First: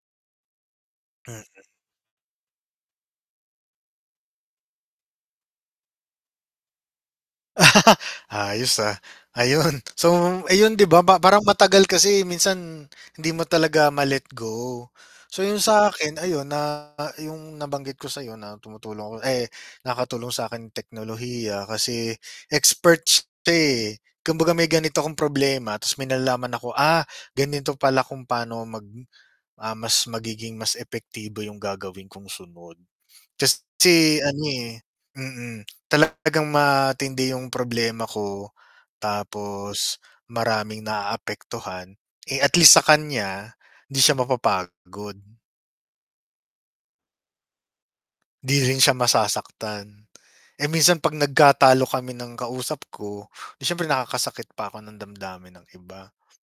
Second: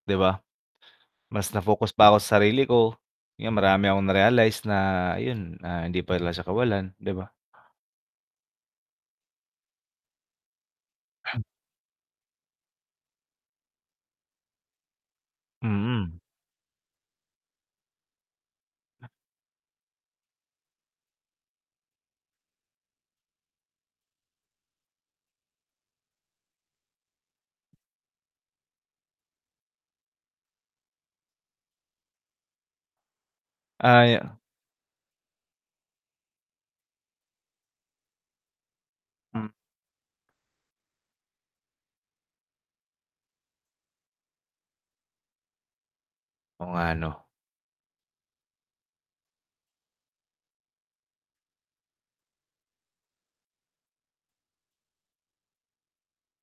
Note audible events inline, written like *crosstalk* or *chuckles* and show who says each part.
Speaker 1: 'Di ba? Mas
Speaker 2: Mm.
Speaker 1: na-focus pa ako sa sarili ko. 'Yan marami akong na-realize na ayun, na hindi pa siya kawalan, 'di ba?
Speaker 2: *chuckles* Ayos, ah, ayun. So, ayun, 'di ba pa parang matagal kasi minsan hindi mo talaga ma-let go. So, yung sa akin
Speaker 1: Mm.
Speaker 2: ayun na yung nabanggit ko sa'yo na tumutulong ako, ay nakatulong sa'kin teknolohiya kasi experts 'to, eh. Kumbaga may ganito akong problema 'tas may nalalaman ako, "Ah, ganito pala kung pa'no mag, ah, mas magiging mas epektibo yung gagawin kong sunod."
Speaker 1: Ay
Speaker 2: Kasi ano, eh mm, talagang matindi yung problema ko tapos maraming naaapektuhan. Eh, at least sa kanya, hindi siya mapapagod.
Speaker 1: Oo nga 'no?
Speaker 2: 'Di rin siya masasaktan. Eh, minsan 'pag nagkatalo kami ng kausap ko, 'di syempre nakakasakit pa ako ng damdamin ng iba.